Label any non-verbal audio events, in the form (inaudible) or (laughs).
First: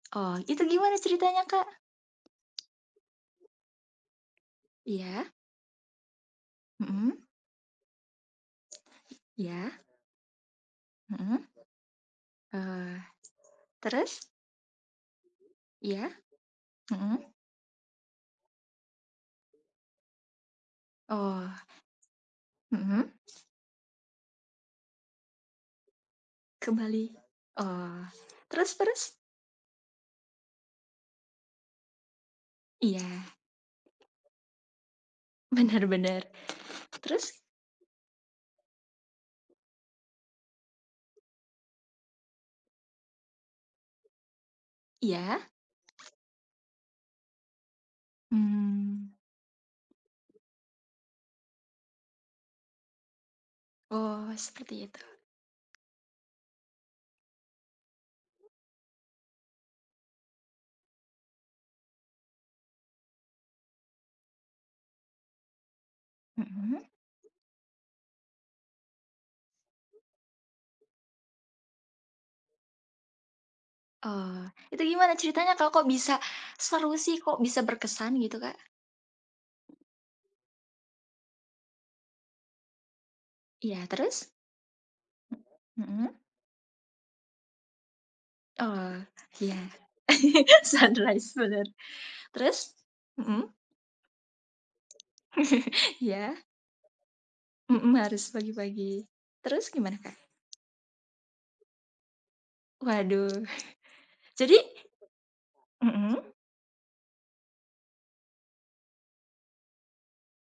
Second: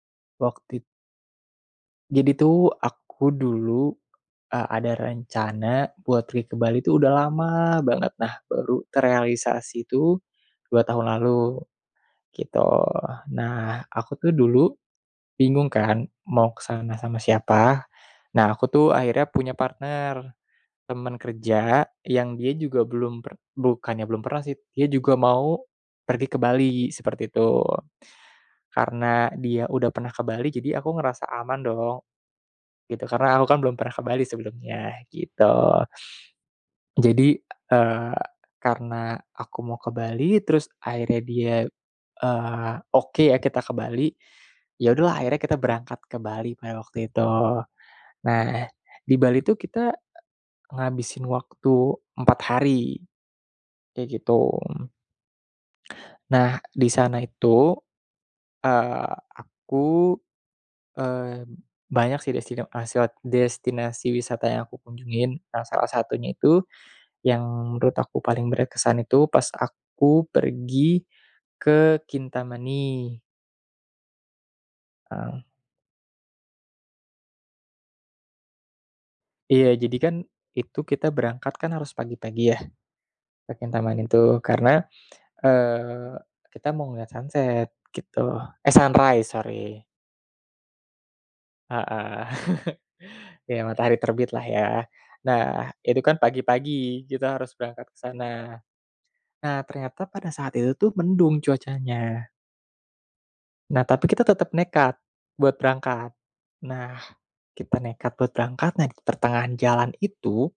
Oh, itu Waktit gimana ceritanya Kak? Jadi tuh, aku dulu, eee, ada Iya. rencana buat pergi ke Bali tuh udah Hmm. lama banget, nah, baru Iya. terealisasi tuh 2 tahun Hmm. lalu, gitu. Oh, Nah, aku terus? tuh dulu bingung kan, Iya, mau ke sana sama hmm. siapa. Nah, aku tuh akhirnya punya partner, temen Oh. kerja yang dia juga Hmm. belum per bukannya belum pernah sih, dia juga mau pergi ke Ke Bali, Bali, seperti itu. oh, terus terus? Karena dia udah pernah ke Bali, aku ngerasa aman dong, gitu, Iya. karena aku kan belum pernah ke Bali sebelumnya, gitu. Benar benar, terus? Jadi, eee, karena aku mau ke Bali, terus akhirnya dia, eee, oke ya kita ke Bali, ya udahlah Iya. akhirnya kita berangkat ke Bali pada waktu itu. Nah, Mmm. di Bali tuh kita, e ngabisin waktu 4 hari, kayak Oh, gitu. seperti itu. Nah, di sana itu, eee, aku, eee, banyak sih destino aseo destinasi wisata yang aku kunjungin. Nah salah satunya itu, Hmm. yang menurut aku paling berkesan itu pas aku pergi ke Kintamani. Oh, itu gimana Heeh. ceritanya, kok kok bisa seru sih, kok bisa berkesan gitu Kak? Iya, jadi kan, itu kita berangkat kan harus pagi-pagi ya, ke Iya, Kintamani terus? itu. Karena, H hmm. eee kita mau ngeliat sunset gitu eh Oh, sunrise iya, sorry. (laughs) sunrise bener, Heeh, terus? (laughs) Hmm. iya, matahari terbitlah ya. Nah, (laughs) itu kan Iya. pagi-pagi, kita harus berangkat Mhm, ke harus sana. pagi-pagi, Nah, terus gimana ternyata Kak? pada saat itu tuh mendung cuacanya. Waduh, Nah, tapi kita tetep jadi nekat buat berangkat. mhm. Nah, kita nekat buat berangkat, nah pertengahan jalan itu